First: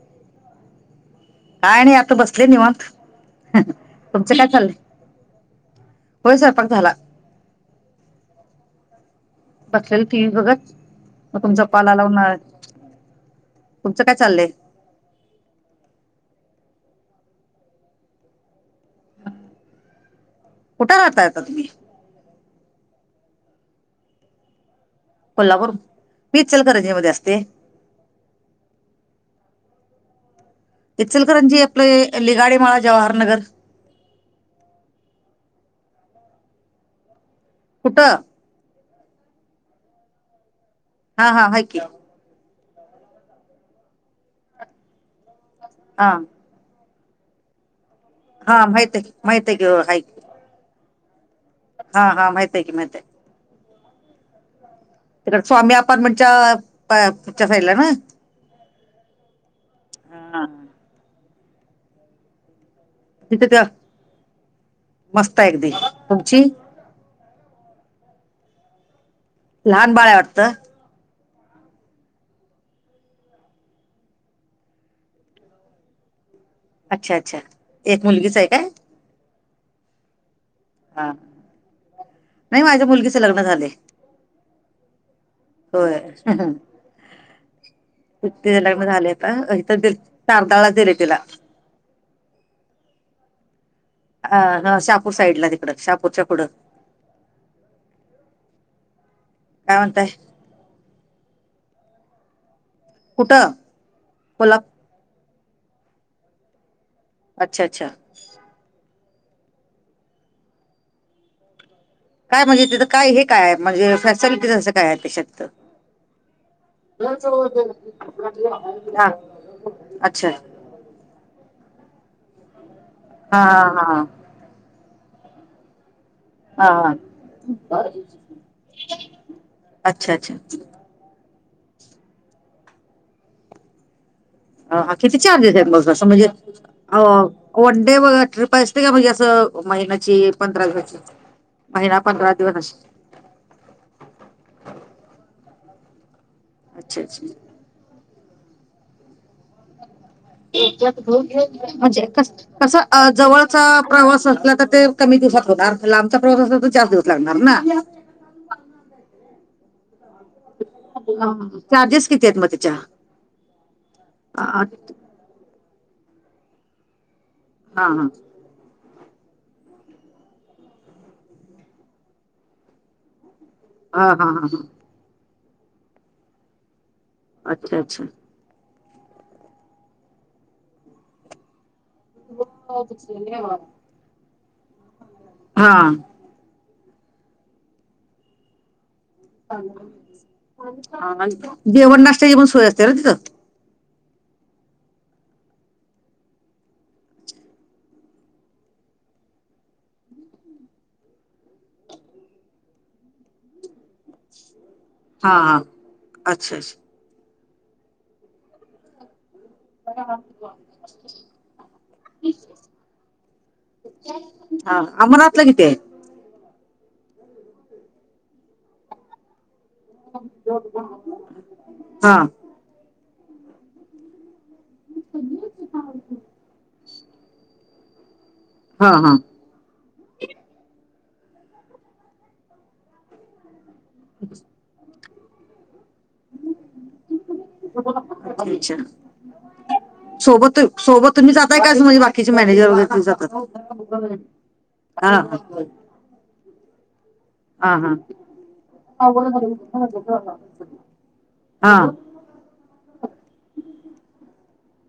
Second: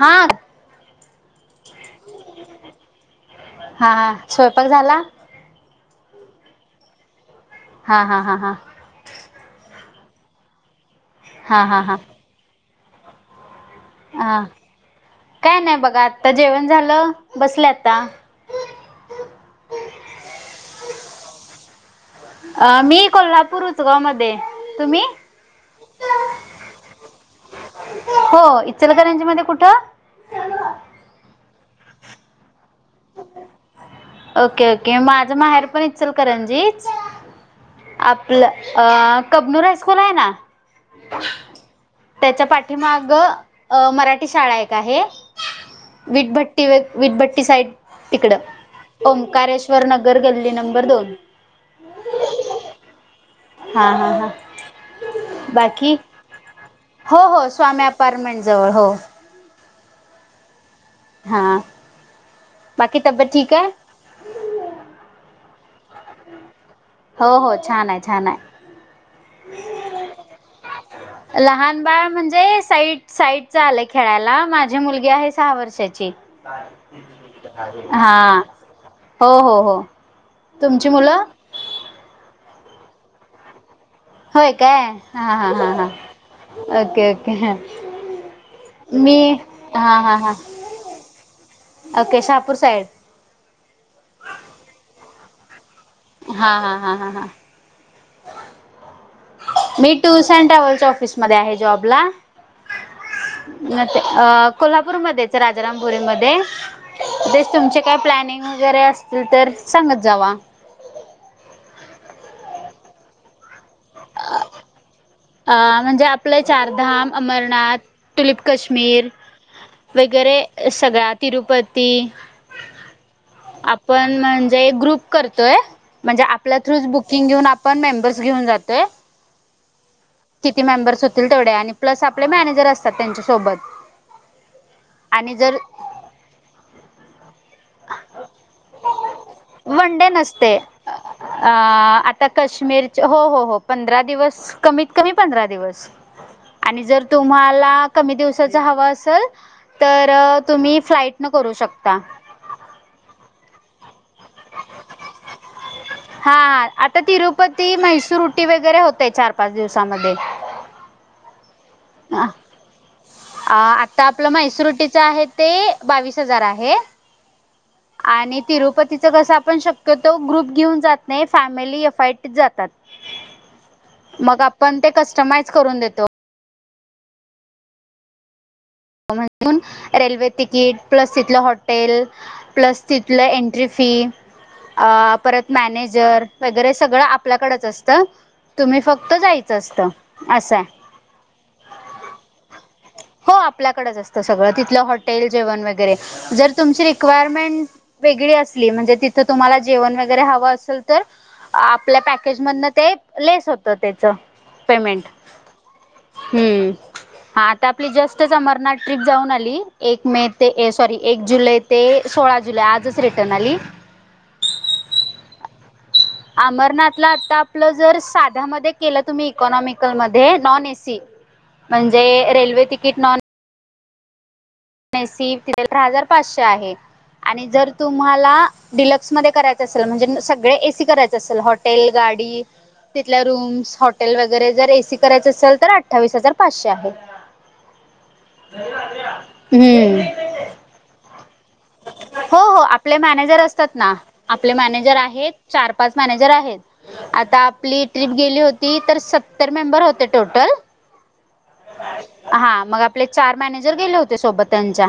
हा. काय नाही आता बसले निवांत हा हा तुमचं काय स्वयंपाक चाललंय? झाला होय स्वयंपाक झाला हा हा हा हा. बसलेलो टी व्ही बघत मग हा तुमचा हा कॉल हा आला म्हणून आय तुमचं काय हा चाललंय? काय नाही बघा आता जेवण झालं बसले आता. कुठं राहता येता तम्ही? अ मी कोल्हापूर उतवा मध्ये तुम्ही? कोल्हापूर मी इचलकरंजी मध्ये असते. हो इचलकरंजी मध्ये कुठं? इचलकरंजी आपले लिगाडी माळा जवाहरनगर. ओके ओके माझं माहेर पण इचलकरंजीच. कुठं आपलं अ कबनूर हायस्कूल आहे ना हा हा हाय की. त्याचा पाठीमागं अ मराठी शाळा एक आहे विटभट्ट तिवेक विटभट्टी साईड तिकडं हा माहित आहे की, माहित आहे की हो, ओंकारेश्वर हाय की. नगर गल्ली नंबर दोन. हा हा माहिती आहे की माहित आहे. हा हा हा. तिकडे स्वामी बाकी अपार्टमेंटच्या हो हो च्या साईडला स्वामी ना अपार्टमेंट जवळ हो. हा हा बाकी तब्येत तिथे ठीक त्या आहे. मस्त आहे अगदी तुमची? हो हो छान आहे छान आहे. लहान बाळ आहे वाटतं? लहान बाळ म्हणजे साईट साईटचं आलं खेळायला माझी मुलगी आहे सहा वर्षाची. अच्छा अच्छा एक मुलगीच हां. आहे काय हो हो हो तुमची हा मुलं? नाही. माझ्या मुलगीचे लग्न झालंय. होय काय? हा हा हा हं, होय ओके ओके हं. तिचं लग्न झालंय आता, इथंच दिलं हा हा तारदाळला दिलंय तिला. ओके. शहापूर साईड- अं हं शहापूर साईडला तिकडं शहापू हां हां हां हां. काय मी म्हणताय टूर्स अँड ट्रॅव्हल्सच्या ऑफिस मध्ये आहे जॉब ला. कुठं म ते अं कोल्हा कोल्हापूरमध्येच राजारामपुरीमध्ये जे अच्छा तुमचे अच्छा काय प्लॅनिंग वगैरे असतील तर सांगत जावा. काय म्हणजे? तिथं काय हे काय म्हणजे फॅसिलिटीज असं काय आहे त्याच्यात? अ म्हणजे आपलं चारधाम, वरच वर ते अमरनाथ, टुलिप हां. अच्छा. सगळ्या तिरुपती, हा हा हा आपण म्हणजे ग्रुप करतोय. म्हणजे आपल्या हा थ्रूच हा बुकिंग घेऊन आपण मेंबर्स घेऊन जातोय. अच्छा अच्छा. किती मेंबर्स होतील तेवढे. आणि प्लस आपले मॅनेजर असतात त्यांच्यासोबत. हं हा किती चार्जेस आहेत मग असं म्हणजे? अं वन डे व ट्रिप असते का? म्हणजे असं महिन्याची, पंधरा दिवसाची अं महिना आता पंधरा दिवस अशी कश्मीर हो हो हो पंधरा दिवस, कमीत कमी पंधरा दिवस. आणि अच्छा जर अच्छा तुम्हाला कमी दिवसाचं हवं असंल तरं वट गहू घे. म्हणजे कसं अं कस जवळच प्रवास तर ते कमी दिवसात होणार. लांबचा हा प्रवास असेल तर चार दिवस लागणार ना? ते वगैरे होतय चार पाच दिवसांमध्ये. चार्जेस अं किती आहेत मग त्याच्या आ आता आपलं अ, अ, म्हैसूर उटीत च आहे ते बावीस हजार आहे. हा हा आणि तिरुपतीच तिथं कसं आपण शक्यतो ग्रुप घेऊन जात नाही. फॅमिली एफ आय टी जातात. हा हा हा मग हा. आपण ते कस्टमाइज करून देतो. अच्छा अच्छा. म्हणून रेल्वे तिकीट प्लस तिथलं हॉटेल- टेरेस प्लस, तिथलं एंट्री फी अं परत हा मॅनेजर तर हे सगळं आपल्याकडेच असतं. तुम्ही फक्त जायचं असतं असय. हा, आणि जेवण नाश्त्याची पण सोय असते ना तिथं हो आपल्याकडेच असत सगळं तिथलं हॉटेल जेवण वगैरे, जर तुमची रिक्वायरमेंट वेगळी असली म्हणजे, तिथं तुम्हाला जेवण वगैरे हवं असल तर आपल्या पॅकेजमधन ते लेस होतं. तर त्याचं पेमेंट, हा हा अच्छा हं अच्छा आता आपली जस्ट तेच अमरनाथ ट्रीप जाऊन आली. एक मे ते ए सॉरी एक जुलै ते सोळा जुलै आजच रिटर्न आली. हां, अमरनाथला किती हाय? अमरनाथला आता आपलं जर साध्यामध्ये केलं तुम्ही इकॉनॉमिकल मध्ये नॉन एसी म्हणजे हा रेल्वे तिकट नॉन सीट तेरा हजार पाचशे आहे. आणि जर तुम्हाला हा डिलक्स हा मध्ये करायचं तसं म्हणजे सगळे एसी करायचं असेल हॉटेल, गाडी, तिथल्या रूम्स हॉटेल वगैरे जर ए सी करायचं असेल तर अठ्ठावीस हजार पाचशे आहे. अच्छा, हम्म सोबत सोबत तुम्ही जाताय का अस म्हणजे बा हो हो आपले मॅनेजर असतात ना, आपले मॅनेजर हा आहेत, हा चार पाच मॅनेजर आहेत, आता हा आपली हा ट्रीप गेली होती तर सत्तर मेंबर होते टोटल हां हां मग आपले चार मॅनेजर गेले होते सोबत त्यांच्या.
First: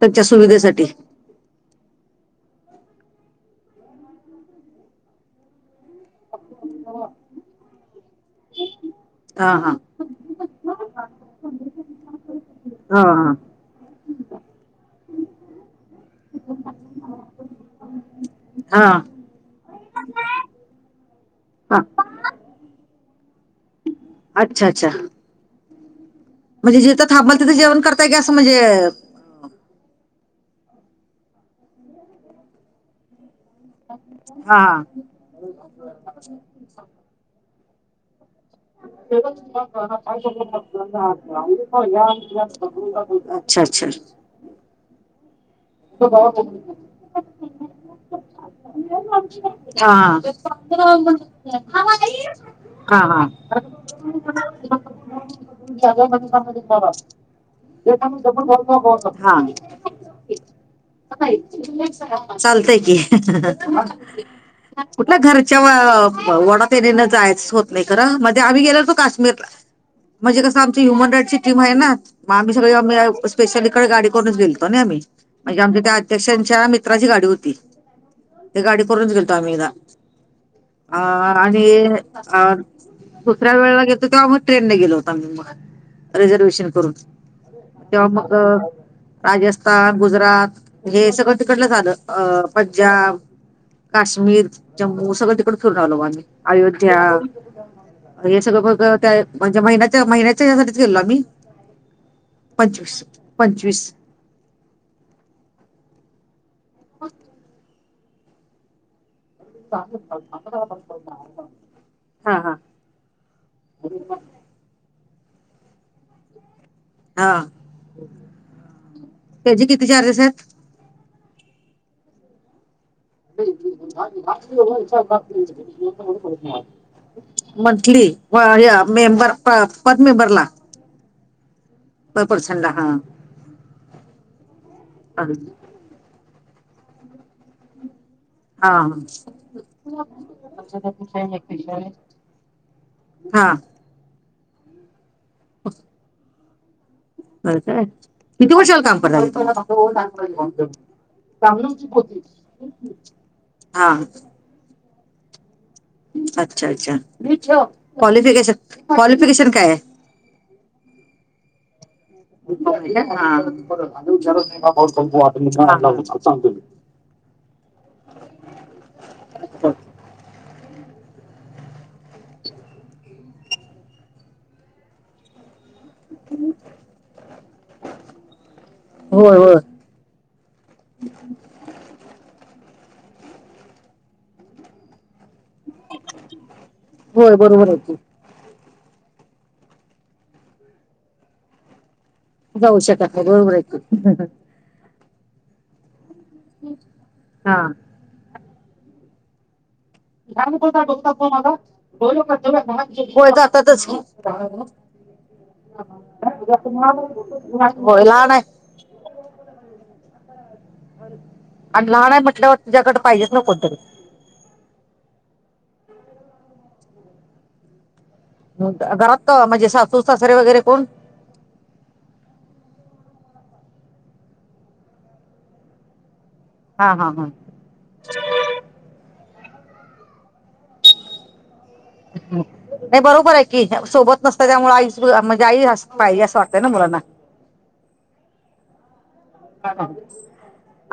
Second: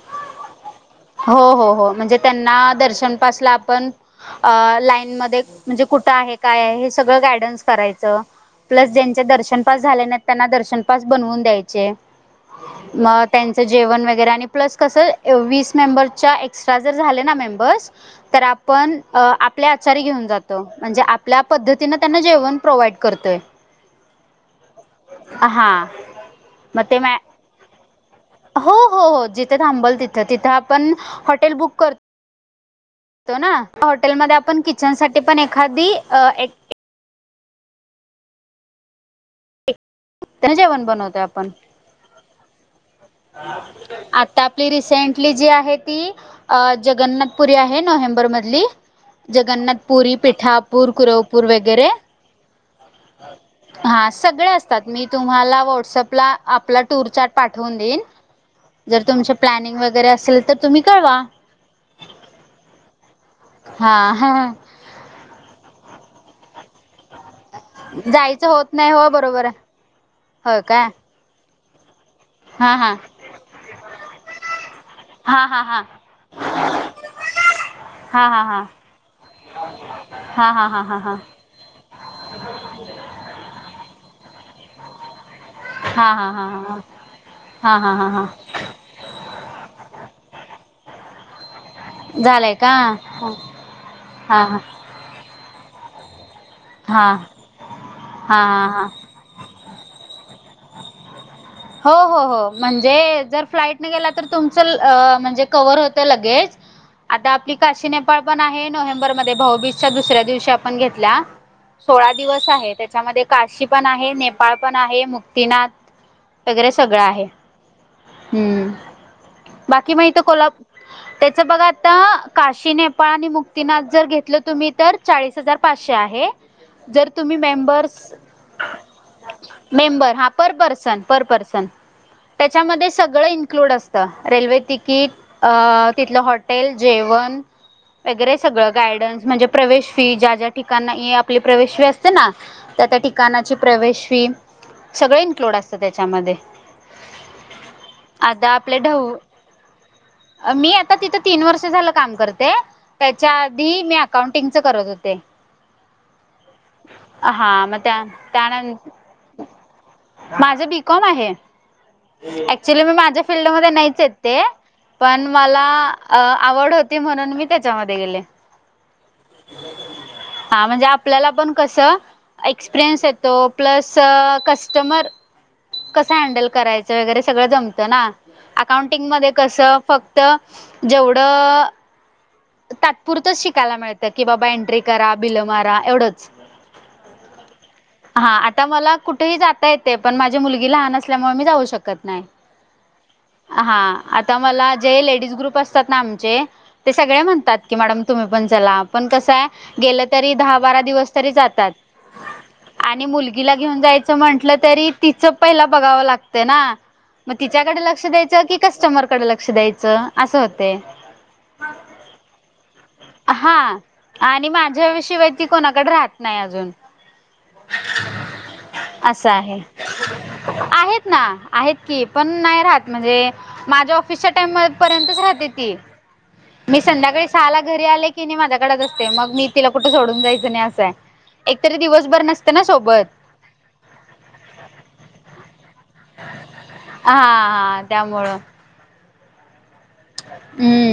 त्यांच्या सुविधेसाठी? हो हो हो म्हणजे त्यांना दर्शन पासला आपण अ लाईनमध्ये म्हणजे कुठं आहेत काय आहे हे सगळं गायडन्स करायचं, प्लस ज्यांचे हा दर्शन हा पास झाले नाही त्यांना दर्शन पास बनवून द्यायचे, हा मग हा त्यां जेवण वगैरे आणि प्लस कसं वीस मेंबरच्या एक्स्ट्रा जर झाले ना मेंबर्स तर हा आपण आपले आचारी घेऊन जातो, म्हणजे आपल्या हा पद्धतीनं त्यांना जेवण प्रोवाइड करतोय. अच्छा, अच्छा. ह हा. म्हजे मग ते जिथं मॅ थांबल तिथं जेवण करताय की असं म्हजे जिथं थांबल तिथं, तिथं आपण हॉटेल बुक कर तो ना, हॉटेलमध्ये हा आपण हा. किचन साठी पण एखादी एक [inaudible] जेवण बनवतो आपण अच्छा अच्छा. तिथं आपली रिसेंटली जी आहे ती हा हा अ जगन्नाथपुरी आहे नोव्हेंबर मधली जगन्नाथपुरी हां. पिठापूर कुरवपूर वगैरे हां हां. की तुम्हाला व्हाट्सअप ला आपला टूर चार्ट पाठवून देईन, जर तुमचे प्लॅनिंग वगैरे असेल तर तुम्ही कळवा. चालतय की. हा हा कुठलं घरच्या व वडा तनिन जायचच होत नाही खरं, मध्ये जायचं आम्ही होत नाही गेलोतो हो बरोबर काश्मीरला, आहे म्हणजे कसं हो आमची काय ह्युमन राईटची टीम आहे ना, म आम्ही सगळे हा हा आम्ही स्पेशल इकडे गाडी करूनच गेलतो नाही आम्ही हा म्हणजे हा हा आमच्या त्या अध्यक्षांच्या मित्राची गाडी होती हा हा हा ते गाडी करूनच गेलतो आम्ही येकदा हा हा हा हा हा आणि अ दुसऱ्या वेळेला गेलतो तेंव्हा मग ट्रेनने गेलो होतो आम्ही हा म हा हा रिझर्वेशन हा करून, हा हा तेव्हा हा हा मग राजस्थान गुजरात हे सगळं तिकडलंच आलं अ झालंय का पंजाब हा काशमीर, हा जमू सगळं तिकड फिरून आलो म आम्ही, अयोध्या हा हा हे हा सगळं हा म्हणजे मग महिन्याच्या महिन्या हो हो म्हणजे पंचवीस जर फ्लाईटने पंचवीस गेला तर तुमचं म्हणजे कवर होतय लगेच, आता आपली कशी, नेपाळ पण आहे नोव्हेंबर मध्ये भाऊबीजच्या दुसऱ्या दिवशी आपण घेतल्या सोळा हा दिवस हा. आहे, त्याच्यामध्ये काशी पण आहे, नेपाळ पण आहे, मुक्तीनाथ वगैरे सगळं आहे, हा हम्म त्याचे किती बाकी म हीत चार्जेस आहेत कोल्हापूर त्याचं बघा आता काशी ने पाळ आणि मुक्तीनाथ जर घेतल तुम्ही तर चाळीस हजार पाचशे आहे जर तुम्ही मेंबर्स मंथली व हे मेंबर पर मेंबर हा मेंबरला per person per person. Per person ला हा. त्याच्यामध्ये सगळं इन्क्लूड असतं रेल्वे तिकीट तिथलं हॉट हॉटेल जेवण वगैरे सगळं हा गायडन्स म्हणजे प्रवेश फी ज्या ज्या ठिकाण आपली प्रवेश फी असते ना त्या त्या हा ठिकाणाची प्रवेश फी सगळं इन्क्लूड असतं त्याच्यामध्ये बरं काय? आता किती आपल्या वर्षाला काम ढऊ करता तुम्ही? मी आता तिथं तीन वर्ष झालं काम करते. त्याच्या आधी हा मी अकाउंटिंग च करत होते. अच्छा अच्छा हा मग त्या क्वालिफिकेशन क्वालिफिकेशन काय हाय? माझे बी कॉम आहे. ऍक्चुली मी माझ्या फिल्डमध्ये नाहीच आहेत ते पण मला अ आवड हो ती म्हणून मी त्याच्यामध्ये गेले. अच्छा हा म्हणजे आपल्याला पण कस एक्सपिरयन्स येतो प्लस क स्टमर कसं हँडल करायचं वगैरे सगळं जमतं ना अकाउंटिंग मध्ये होय होय कसं फ क्त तर जेवढं तात्पुरतचं शिकायला मिळतं की बाबा एंट्री करा बिलं मारा एवढचं होय बरोबर आहे की हा आता मला कुठेही जात ता येते पण माझी मुलगी लहान असल्यामुळे मी जाऊ शकत नाही. जाऊ शकत नाही बरोबर आहेे हा की आता मला जे लेडीज ग्रुप असतात ना आमचे ते सगळे म्हणतात हा की मॅडम तुम्ही पण चला पण कसं हाय गेलं तरी दहा-बारा दिवस तरी जातात आणि होय मुलगीला घेऊन जातातच की जायचं म्हटलं तरी तिचं पहिला बघावं लागतं ना मग तिच्याकडे होय लक्ष लहान द्यायच आहे कि कस्टमरकडे लक्ष द्यायचं? असं होतय आणि लहान आहे म्हटल्यावर तिच्याकडे पाहिजेच ना कोण हा तरी आणि माझ्या शिवाय ती कोणाकडे राहत नाही अजून घरात असं आहे म्हणजे सासू सासरे वगैरे कोण? आहेत ना आहेत की पण नाही राहत म्हणजे माझ्या ऑफिसच्या टाइम पर्यंतच राहते ती. मी हा हा हा संध्याकाळी सहाला घरी आले की नाही माझ्याकडच असते मग मी तिला कुठे सोडून जायचं नाही असंय एकतरी दिवस नाही बरोबर आहे की सोबत नसत्या त्यामुळे आई म्हणजे आई पाहिजे असं वाटतय ना मुलांना. हा हा त्यामुळं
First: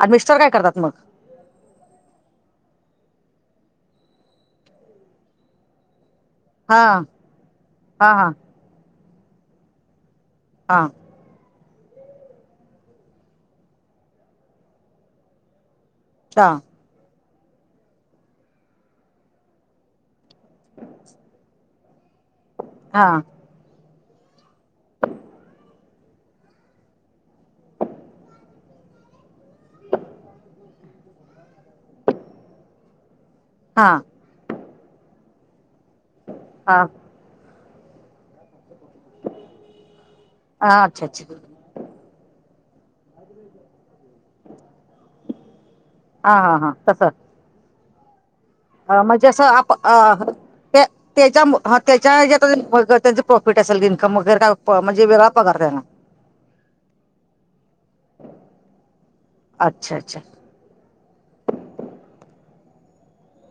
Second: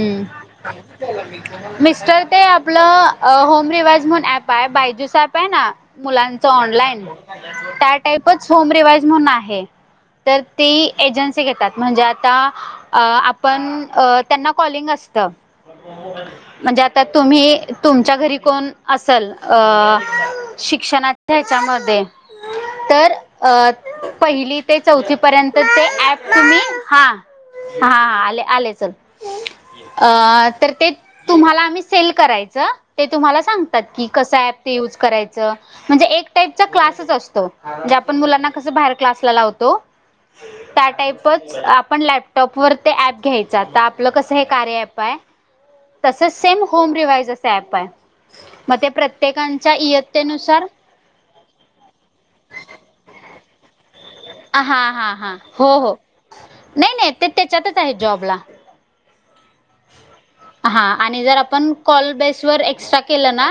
आणि मिस्टर काय करतात मग मिस्टर ते आपलं होम रिवइज म्हणून ऍप आहे बायजूस ऍप आहे ना मुलांच चं हा ऑनलाईन त्या हा हा टाइपच होम रीवाइज म्हणून आहे तर ते हा एजन न्सि घेतात म्हणजे आता आपण त्यांना कॉलिंग असतं अच्छा म्हणजे आता तुम्ही तुमच्या घरी कोण असल अं शिक्षणाच्या ह्याच्यामध्ये हा तर अ पहिली ते चौथी पर्यंतचे ऍप तुम्ही हा हा हा आले आलेच. अ तर ते तुम्हाला आम्ही सेल करायचं ते तुम्हाला सांगतात हा की कसं ऍप ते यूज करायचं म्हणजे एक टाईपचा हा क्लासच असतो. म्हणजे आपण मुलांना कसं बाहेर क्लासला लावतो हा त्या अच्छा अच्छा टाईपच आपण लॅप टॉप वर ते ॲप घ्यायचा आता आपलं कसं हे कार्य ॲप आहे. तसच हा हा सेम हा होम तसं रिव्हाइज असं ऍप आहे मग ते म्हणजे असं आप प्रत्येकांच्या अ इयत्तेनुसार ते त्याच्या ह त्याच्या ह्याच्यात [inaudible] त्याच प्रॉफिट असेल हा काहीतरी [unintelligible] म्हणजे हा वेगळा हा पगार हो देणारं. हो नाही नाही ते त्याच्यातच आहे जॉबला. अच्छा अच्छा हा आणि जर आपण कॉल बेस वर एक्स्ट्रा केलं ना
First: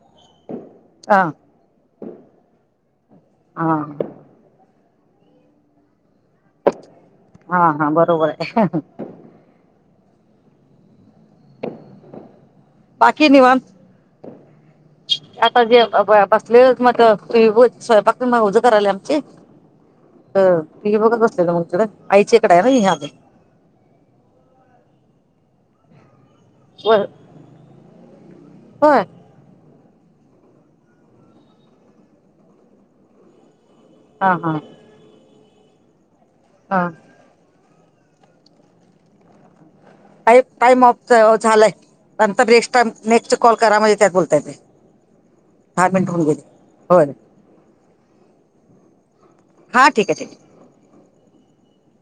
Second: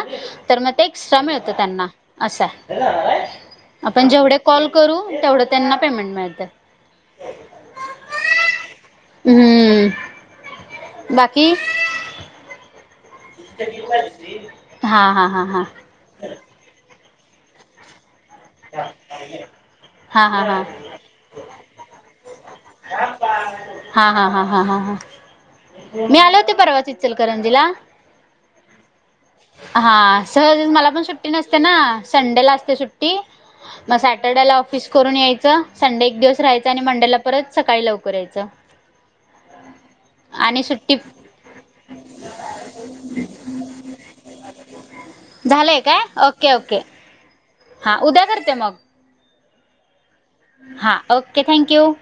तर मग ते- एक्स्ट्रा हा मिळत त्यांना अस आहे हा आपण जेवढे कॉल करू तेवढं त्यांना पेमेंट मिळतं हा हा बरोबर आहे [inaudible] हम बाकी बाकी निवांत हा हा हा हा आता जेव. यापासले म तही स्वयंपाक मग उजं करायला आमचे हा अ हा हा हा टीव्ही बघत बसलेलो मग इकडं आईची इकडे आहे ना हहा हा हा हा हा हा ह मी आले होते - परवाच होय इचलकरंजीला होय हा सहज मला पण सुट्टी नसते ना संडेला असते सुट्टी. मग हा सॅटर्डेला ला हा ऑफिस करून यायचं संडे एक दिवस राहायच आणि हा मंडे ला - परत सकाळी लवकर यायचं. का आणि टाईम सुट्टी ऑफ झालाय नंतर नेक्स्ट टाइम नेक्स्ट कॉल करा म्हणजे त्यात बोलता येतं. झालंय काय ओके ओके हा उद्या करते मग. हा ठीक ये ठीक ये. हा ओके थँक्यू.